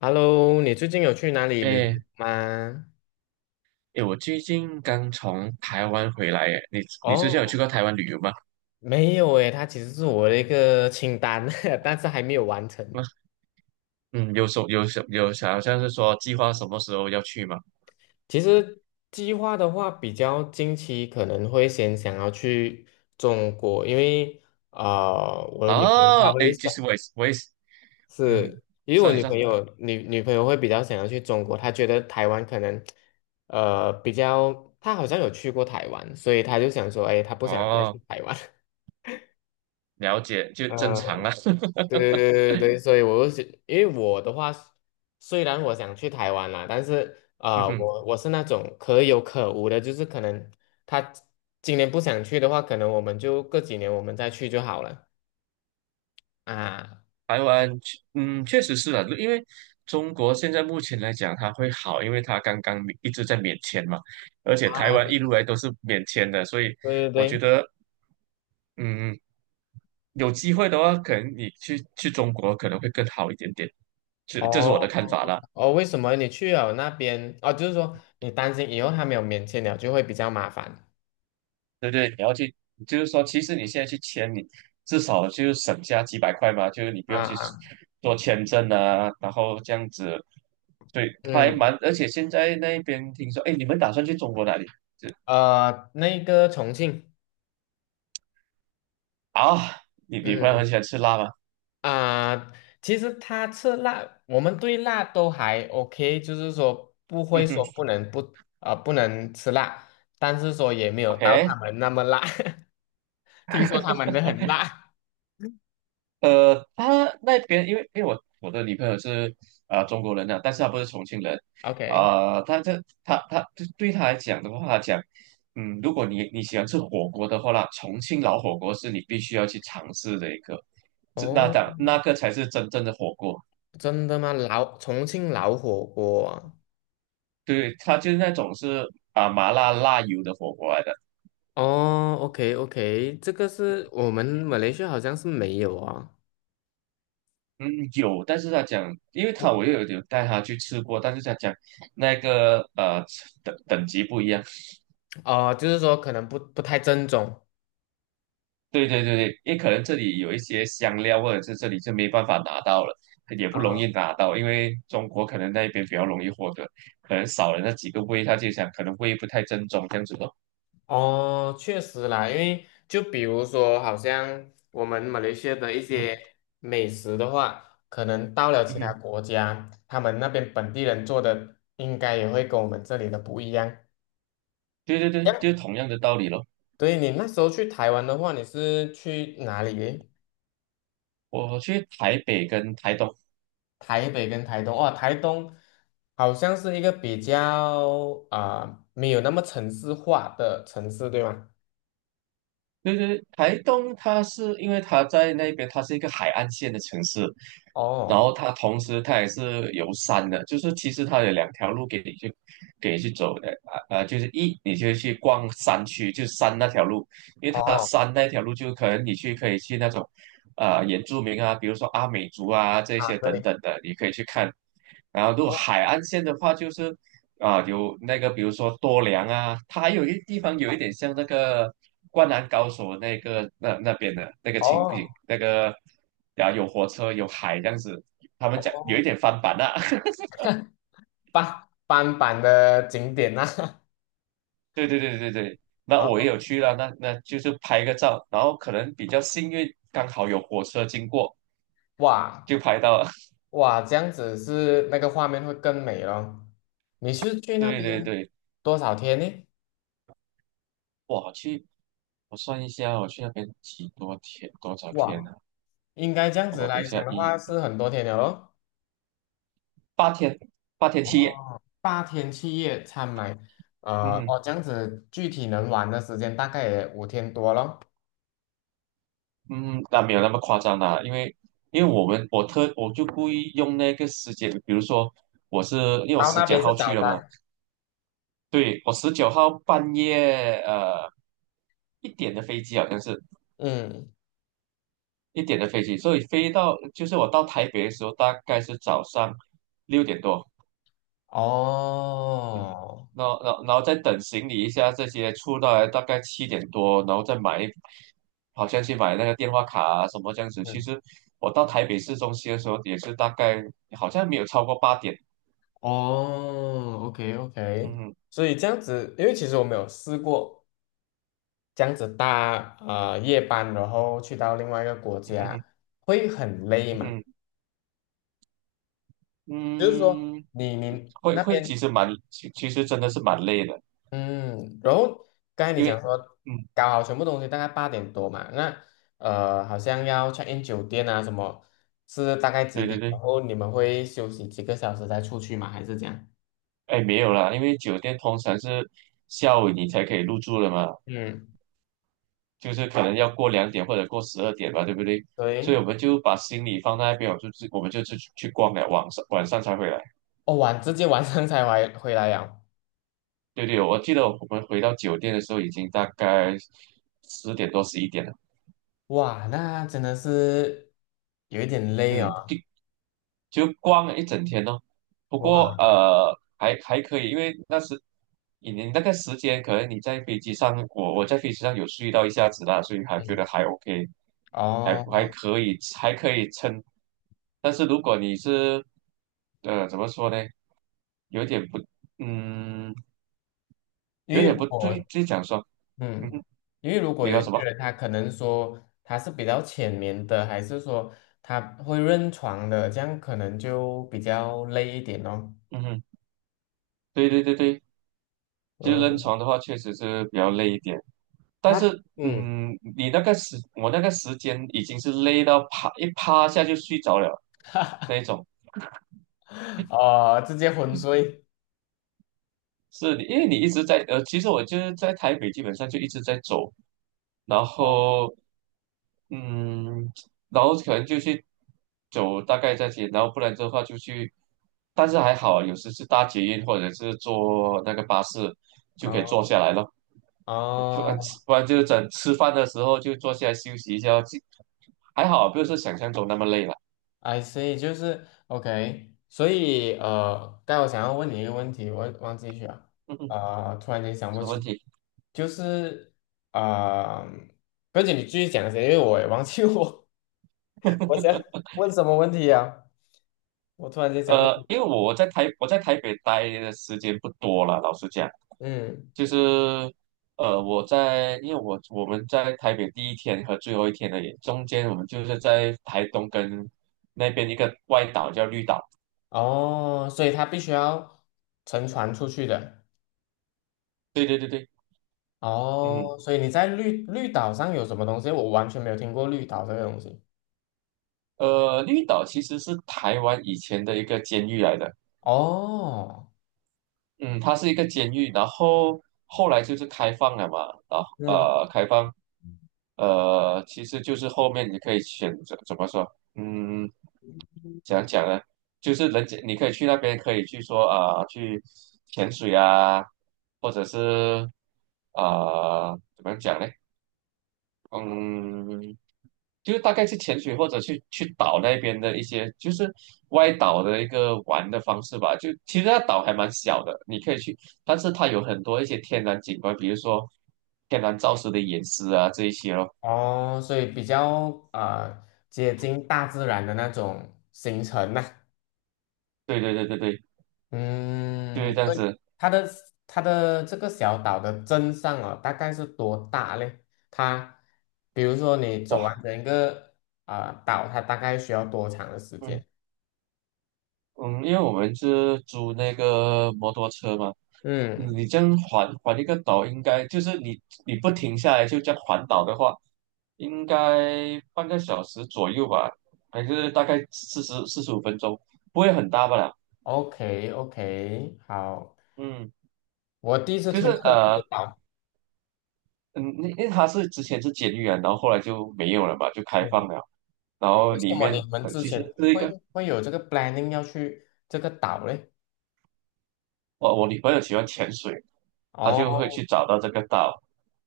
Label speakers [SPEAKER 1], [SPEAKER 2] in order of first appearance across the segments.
[SPEAKER 1] Hello，你最近有去哪里旅游
[SPEAKER 2] 哎
[SPEAKER 1] 吗？
[SPEAKER 2] 哎，我最近刚从台湾回来，哎，你之前有去
[SPEAKER 1] 哦，
[SPEAKER 2] 过台湾旅游吗？
[SPEAKER 1] 没有诶，它其实是我的一个清单，但是还没有完成。
[SPEAKER 2] 啊嗯，有什有什有想好像是说计划什么时候要去吗？
[SPEAKER 1] 其实计划的话，比较近期可能会先想要去中国，因为我的女朋友
[SPEAKER 2] 哦，
[SPEAKER 1] 她会
[SPEAKER 2] 哎，
[SPEAKER 1] 想
[SPEAKER 2] 其实我也是，嗯，
[SPEAKER 1] 是，因
[SPEAKER 2] 你
[SPEAKER 1] 为
[SPEAKER 2] 说
[SPEAKER 1] 我
[SPEAKER 2] 你
[SPEAKER 1] 女
[SPEAKER 2] 说，
[SPEAKER 1] 朋友女朋友会比较想要去中国，她觉得台湾可能呃比较，她好像有去过台湾，所以她就想说，哎，她不想再去
[SPEAKER 2] 哦，
[SPEAKER 1] 台湾。
[SPEAKER 2] 了解，就正 常啦。
[SPEAKER 1] 对对对对对，所以我就想，因为我的话，虽然我想去台湾啦，但是啊、
[SPEAKER 2] 嗯
[SPEAKER 1] 呃
[SPEAKER 2] 哼。
[SPEAKER 1] 我我是那种可有可无的，就是可能他今年不想去的话，可能我们就过几年我们再去就好了啊
[SPEAKER 2] 台湾确实是啊，因为中国现在目前来讲，它会好，因为它刚刚一直在免签嘛，而且
[SPEAKER 1] 啊，
[SPEAKER 2] 台湾一路来都是免签的，所以
[SPEAKER 1] 对对
[SPEAKER 2] 我觉
[SPEAKER 1] 对，
[SPEAKER 2] 得，嗯，有机会的话，可能你去中国可能会更好一点点。这是我
[SPEAKER 1] 哦
[SPEAKER 2] 的看法啦，
[SPEAKER 1] 哦，为什么你去了那边？哦，就是说你担心以后他没有免签了，就会比较麻烦
[SPEAKER 2] 对不对？你要去，就是说，其实你现在去签，你至少就是省下几百块嘛，就是你不用
[SPEAKER 1] 啊
[SPEAKER 2] 去
[SPEAKER 1] 啊，
[SPEAKER 2] 做签证啊，然后这样子。对，还
[SPEAKER 1] 嗯，
[SPEAKER 2] 蛮，而且现在那边听说，哎，你们打算去中国哪里？这
[SPEAKER 1] 呃，那个重庆。
[SPEAKER 2] 啊，你女朋友很
[SPEAKER 1] 嗯。
[SPEAKER 2] 喜欢吃辣吗？
[SPEAKER 1] 啊、其实他吃辣，我们对辣都还 OK，就是说不会
[SPEAKER 2] 嗯
[SPEAKER 1] 嗯
[SPEAKER 2] 哼
[SPEAKER 1] 说不能不能吃辣，但是说也没有到
[SPEAKER 2] ，OK。
[SPEAKER 1] 他们那么辣，听说他们的很辣。
[SPEAKER 2] 他那边因为我的女朋友是中国人呐，但是她不是重庆人
[SPEAKER 1] OK，
[SPEAKER 2] 他这他他对对她来讲的话，她讲，嗯，如果你喜欢吃火锅的话啦，重庆老火锅是你必须要去尝试的一个，这那当
[SPEAKER 1] 哦，
[SPEAKER 2] 那个才是真正的火锅。
[SPEAKER 1] 真的吗？老重庆老火锅啊？
[SPEAKER 2] 对，他就是那种是麻辣辣油的火锅来的。
[SPEAKER 1] 哦，OK OK，这个是我们马来西亚好像是没有啊，
[SPEAKER 2] 嗯，有，但是他讲，因为我又有带他去吃过，但是他讲那个等级不一样。
[SPEAKER 1] 哦、就是说可能不太正宗。
[SPEAKER 2] 对对对对，因为可能这里有一些香料，或者是这里就没办法拿到了，也不容
[SPEAKER 1] 啊。
[SPEAKER 2] 易拿到，因为中国可能那边比较容易获得，可能少了那几个味，他就想可能味不太正宗这样子咯。
[SPEAKER 1] 哦，确实啦，因为就比如说，好像我们马来西亚的一
[SPEAKER 2] 嗯
[SPEAKER 1] 些美食的话，可能到了
[SPEAKER 2] 嗯，
[SPEAKER 1] 其
[SPEAKER 2] 嗯
[SPEAKER 1] 他
[SPEAKER 2] 嗯，
[SPEAKER 1] 国家，他们那边本地人做的应该也会跟我们这里的不一样。
[SPEAKER 2] 对对
[SPEAKER 1] 这
[SPEAKER 2] 对，
[SPEAKER 1] 样
[SPEAKER 2] 就是同样的道理咯。
[SPEAKER 1] 对你那时候去台湾的话，你是去哪里诶？
[SPEAKER 2] 我去台北跟台东。
[SPEAKER 1] 台北跟台东哦，台东好像是一个比较啊、呃没有那么城市化的城市，对吗？
[SPEAKER 2] 对对，台东它是因为它在那边，它是一个海岸线的城市，然
[SPEAKER 1] 哦
[SPEAKER 2] 后它同时它也是有山的，就是其实它有两条路给你去走的。啊啊，就是你就去逛山区，就山那条路，因为它
[SPEAKER 1] 哦
[SPEAKER 2] 山那条路就可能可以去那种原住民啊，比如说阿美族啊这
[SPEAKER 1] 啊，
[SPEAKER 2] 些等
[SPEAKER 1] 对。
[SPEAKER 2] 等的，你可以去看。然后如果
[SPEAKER 1] 哦
[SPEAKER 2] 海岸线的话，就是啊，有那个，比如说多良啊，它还有一地方有一点像那个《灌篮高手》那个那边的那个情景，
[SPEAKER 1] 哦
[SPEAKER 2] 那个啊有火车有海这样子，他们讲有一
[SPEAKER 1] 哦，
[SPEAKER 2] 点翻版啊。
[SPEAKER 1] 半版的景点呐、
[SPEAKER 2] 对对对对对，那
[SPEAKER 1] 啊，
[SPEAKER 2] 我也有去了，那就是拍个照，然后可能比较幸运，刚好有火车经过
[SPEAKER 1] 哇
[SPEAKER 2] 就拍到了。
[SPEAKER 1] 哇，这样子是那个画面会更美咯。你 是去那
[SPEAKER 2] 对对
[SPEAKER 1] 边
[SPEAKER 2] 对。
[SPEAKER 1] 多少天呢？
[SPEAKER 2] 哇，我算一下，我去那边几多天多少天
[SPEAKER 1] 哇，
[SPEAKER 2] 呢，啊？
[SPEAKER 1] 应该这样子
[SPEAKER 2] 我等一
[SPEAKER 1] 来讲
[SPEAKER 2] 下
[SPEAKER 1] 的话是很多天了咯。
[SPEAKER 2] 八天8天7夜。
[SPEAKER 1] 哦，八天七夜参买，
[SPEAKER 2] 嗯
[SPEAKER 1] 呃，
[SPEAKER 2] 哼。
[SPEAKER 1] 哦，这样子具体能玩的时间大概也五天多咯。
[SPEAKER 2] 嗯，那没有那么夸张啦，因为我们我特我就故意用那个时间，比如说我是因为我
[SPEAKER 1] 到
[SPEAKER 2] 十
[SPEAKER 1] 那
[SPEAKER 2] 九
[SPEAKER 1] 边是
[SPEAKER 2] 号去
[SPEAKER 1] 早
[SPEAKER 2] 了嘛。
[SPEAKER 1] 餐，
[SPEAKER 2] 对，我十九号半夜一点的飞机，好像是
[SPEAKER 1] 嗯，
[SPEAKER 2] 一点的飞机，所以飞到就是我到台北的时候大概是早上6点多，
[SPEAKER 1] 哦，
[SPEAKER 2] 然后再等行李一下这些出来，大概7点多，然后再买一好像去买那个电话卡啊什么这样子。其
[SPEAKER 1] 嗯，
[SPEAKER 2] 实我到台北市中心的时候也是大概好像没有超过8点。
[SPEAKER 1] 哦，OK
[SPEAKER 2] 嗯
[SPEAKER 1] OK。
[SPEAKER 2] 哼，
[SPEAKER 1] 所以这样子，因为其实我没有试过这样子夜班，然后去到另外一个国
[SPEAKER 2] 嗯
[SPEAKER 1] 家，
[SPEAKER 2] 哼，
[SPEAKER 1] 会很累
[SPEAKER 2] 嗯
[SPEAKER 1] 嘛？
[SPEAKER 2] 哼，
[SPEAKER 1] 就是说
[SPEAKER 2] 嗯，
[SPEAKER 1] 你
[SPEAKER 2] 会
[SPEAKER 1] 那
[SPEAKER 2] 会
[SPEAKER 1] 边
[SPEAKER 2] 其实真的是蛮累的，
[SPEAKER 1] 嗯，然后刚才你
[SPEAKER 2] 因为
[SPEAKER 1] 讲说
[SPEAKER 2] 嗯，
[SPEAKER 1] 搞好全部东西大概八点多嘛，那呃好像要 check in 酒店啊什么，是大概几
[SPEAKER 2] 对对
[SPEAKER 1] 点？然
[SPEAKER 2] 对。
[SPEAKER 1] 后你们会休息几个小时再出去吗？还是这样？
[SPEAKER 2] 哎没有啦，因为酒店通常是下午你才可以入住的嘛。
[SPEAKER 1] 嗯，
[SPEAKER 2] 就是可能要过2点或者过12点吧，对不对？所以我
[SPEAKER 1] 对，
[SPEAKER 2] 们就把行李放在那边，我们就去逛了，晚上才回来。
[SPEAKER 1] 哦直接晚上才回来呀，
[SPEAKER 2] 对对，我记得我们回到酒店的时候已经大概10点多11点了。
[SPEAKER 1] 哇，那真的是有一点累
[SPEAKER 2] 嗯，
[SPEAKER 1] 哦，
[SPEAKER 2] 就逛了一整天哦。不过
[SPEAKER 1] 哇，
[SPEAKER 2] 还可以，因为那时你那个时间，可能你在飞机上，我在飞机上有睡到一下子啦，所以还觉得
[SPEAKER 1] 嗯，
[SPEAKER 2] 还 OK，还
[SPEAKER 1] 哦。
[SPEAKER 2] 可以，还可以撑。但是如果你是怎么说呢，有点不嗯，
[SPEAKER 1] 因
[SPEAKER 2] 有
[SPEAKER 1] 为
[SPEAKER 2] 点
[SPEAKER 1] 如
[SPEAKER 2] 不对，
[SPEAKER 1] 果
[SPEAKER 2] 就讲说嗯
[SPEAKER 1] 嗯，
[SPEAKER 2] 哼，
[SPEAKER 1] 因为如果
[SPEAKER 2] 你
[SPEAKER 1] 有
[SPEAKER 2] 说
[SPEAKER 1] 一些
[SPEAKER 2] 什么？
[SPEAKER 1] 人他可能说他是比较浅眠的，还是说他会认床的，这样可能就比较累一点哦。
[SPEAKER 2] 嗯哼，对对对对，就是扔
[SPEAKER 1] 嗯，
[SPEAKER 2] 床的话，确实是比较累一点。但
[SPEAKER 1] 他
[SPEAKER 2] 是，
[SPEAKER 1] 嗯，
[SPEAKER 2] 嗯，你那个时，我那个时间已经是累到趴下就睡着了那一种。
[SPEAKER 1] 哦，直接昏睡。
[SPEAKER 2] 因为你一直在，其实我就是在台北，基本上就一直在走，然
[SPEAKER 1] 哦
[SPEAKER 2] 后，嗯，然后可能就去走大概这些，然后不然的话就去，但是还好，有时是搭捷运或者是坐那个巴士就可以坐
[SPEAKER 1] 哦
[SPEAKER 2] 下来了，不然
[SPEAKER 1] 哦
[SPEAKER 2] 不然就是整吃饭的时候就坐下来休息一下，就还好，不是想象中那么累了。
[SPEAKER 1] ，I see，就是 OK。所以呃，但我想要问你一个问题，我忘记去了，呃，突然间想不
[SPEAKER 2] 什么问
[SPEAKER 1] 起，
[SPEAKER 2] 题？
[SPEAKER 1] 就是啊、呃，不要紧，你继续讲一先，因为我也忘记我。我想 问什么问题呀？我突然间想问你
[SPEAKER 2] 因为我在台北待的时间不多了，老实讲。
[SPEAKER 1] 嗯，
[SPEAKER 2] 就是因为我们在台北第一天和最后一天的也中间，我们就是在台东跟那边一个外岛叫绿岛。
[SPEAKER 1] 哦，所以它必须要乘船出去的，
[SPEAKER 2] 对对对对，嗯，
[SPEAKER 1] 哦，所以你在绿岛上有什么东西？我完全没有听过绿岛这个东西。
[SPEAKER 2] 绿岛其实是台湾以前的一个监狱来的。
[SPEAKER 1] 哦，
[SPEAKER 2] 嗯，它是一个监狱，然后后来就是开放了嘛，然后
[SPEAKER 1] 嗯，
[SPEAKER 2] 开放，其实就是后面你可以选择怎么说，嗯，怎样讲呢？就是人家你可以去那边，可以去潜水啊，或者是怎么样讲呢？嗯，就是大概去潜水或者去岛那边的一些，就是外岛的一个玩的方式吧。就其实那岛还蛮小的，你可以去，但是它有很多一些天然景观，比如说天然造石的岩石啊这一些咯。
[SPEAKER 1] 哦，所以比较啊、呃接近大自然的那种行程呐、
[SPEAKER 2] 对对对对对，就是
[SPEAKER 1] 嗯，
[SPEAKER 2] 这样
[SPEAKER 1] 对，
[SPEAKER 2] 子。
[SPEAKER 1] 它的它的这个小岛的镇上啊，大概是多大嘞？它，比如说你走完
[SPEAKER 2] 哇，
[SPEAKER 1] 整个啊、岛，它大概需要多长的时
[SPEAKER 2] 嗯。
[SPEAKER 1] 间？
[SPEAKER 2] 嗯，因为我们是租那个摩托车嘛，
[SPEAKER 1] 嗯
[SPEAKER 2] 你这样环一个岛，应该就是你不停下来就这样环岛的话，应该半个小时左右吧，还是大概45分钟，不会很大吧啦？
[SPEAKER 1] ，OK OK，好，
[SPEAKER 2] 嗯，
[SPEAKER 1] 我第一次
[SPEAKER 2] 就是
[SPEAKER 1] 听过这个岛，
[SPEAKER 2] 嗯，因为它是之前是监狱啊，然后后来就没有了嘛，就开
[SPEAKER 1] 嗯，
[SPEAKER 2] 放了，然后
[SPEAKER 1] 为什
[SPEAKER 2] 里
[SPEAKER 1] 么
[SPEAKER 2] 面
[SPEAKER 1] 你们之
[SPEAKER 2] 其实
[SPEAKER 1] 前
[SPEAKER 2] 是一
[SPEAKER 1] 会
[SPEAKER 2] 个
[SPEAKER 1] 会有这个 planning 要去这个岛嘞？
[SPEAKER 2] 我女朋友喜欢潜水，她就会
[SPEAKER 1] 哦，
[SPEAKER 2] 去找到这个岛。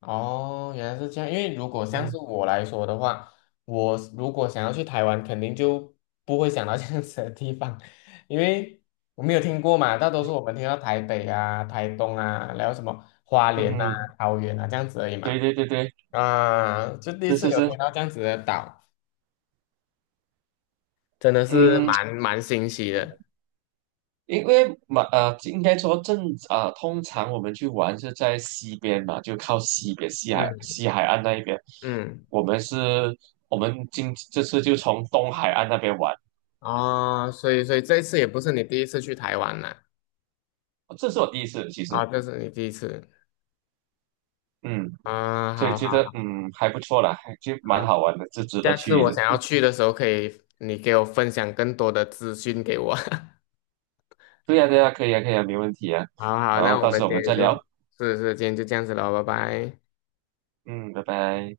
[SPEAKER 1] 哦，原来是这样。因为如果像是
[SPEAKER 2] 嗯
[SPEAKER 1] 我来说的话，我如果想要去台湾，肯定就不会想到这样子的地方，因为我没有听过嘛。大多数我们听到台北啊、台东啊，然后什么花
[SPEAKER 2] 嗯
[SPEAKER 1] 莲啊、
[SPEAKER 2] 嗯，
[SPEAKER 1] 嗯桃园啊这样子而已
[SPEAKER 2] 对
[SPEAKER 1] 嘛。
[SPEAKER 2] 对对对，
[SPEAKER 1] 啊，就第一
[SPEAKER 2] 是
[SPEAKER 1] 次
[SPEAKER 2] 是
[SPEAKER 1] 有听
[SPEAKER 2] 是。
[SPEAKER 1] 到这样子的岛，真的是
[SPEAKER 2] 嗯，
[SPEAKER 1] 蛮新奇的。
[SPEAKER 2] 因为嘛，呃，应该说正啊、呃通常我们去玩是在西边嘛，就靠西边
[SPEAKER 1] 嗯
[SPEAKER 2] 西海岸那一边。
[SPEAKER 1] 嗯，
[SPEAKER 2] 我们是，我们今这次就从东海岸那边玩。
[SPEAKER 1] 哦，所以这一次也不是你第一次去台湾啦，
[SPEAKER 2] 这是我第一次，其实，
[SPEAKER 1] 啊，这是你第一次
[SPEAKER 2] 嗯，
[SPEAKER 1] 啊，
[SPEAKER 2] 所以
[SPEAKER 1] 好
[SPEAKER 2] 觉
[SPEAKER 1] 好
[SPEAKER 2] 得嗯还不错啦，还就蛮
[SPEAKER 1] 好。
[SPEAKER 2] 好玩的，就值得
[SPEAKER 1] 下次
[SPEAKER 2] 去
[SPEAKER 1] 我
[SPEAKER 2] 的。
[SPEAKER 1] 想要去的时候，可以你给我分享更多的资讯给我。
[SPEAKER 2] 对呀、对呀、可以啊，可以啊，没问题啊。
[SPEAKER 1] 好好，
[SPEAKER 2] 然
[SPEAKER 1] 那
[SPEAKER 2] 后
[SPEAKER 1] 我
[SPEAKER 2] 到
[SPEAKER 1] 们
[SPEAKER 2] 时候我
[SPEAKER 1] 今
[SPEAKER 2] 们
[SPEAKER 1] 天
[SPEAKER 2] 再
[SPEAKER 1] 就，
[SPEAKER 2] 聊，
[SPEAKER 1] 是是，今天就这样子了，拜拜。
[SPEAKER 2] 嗯，拜拜。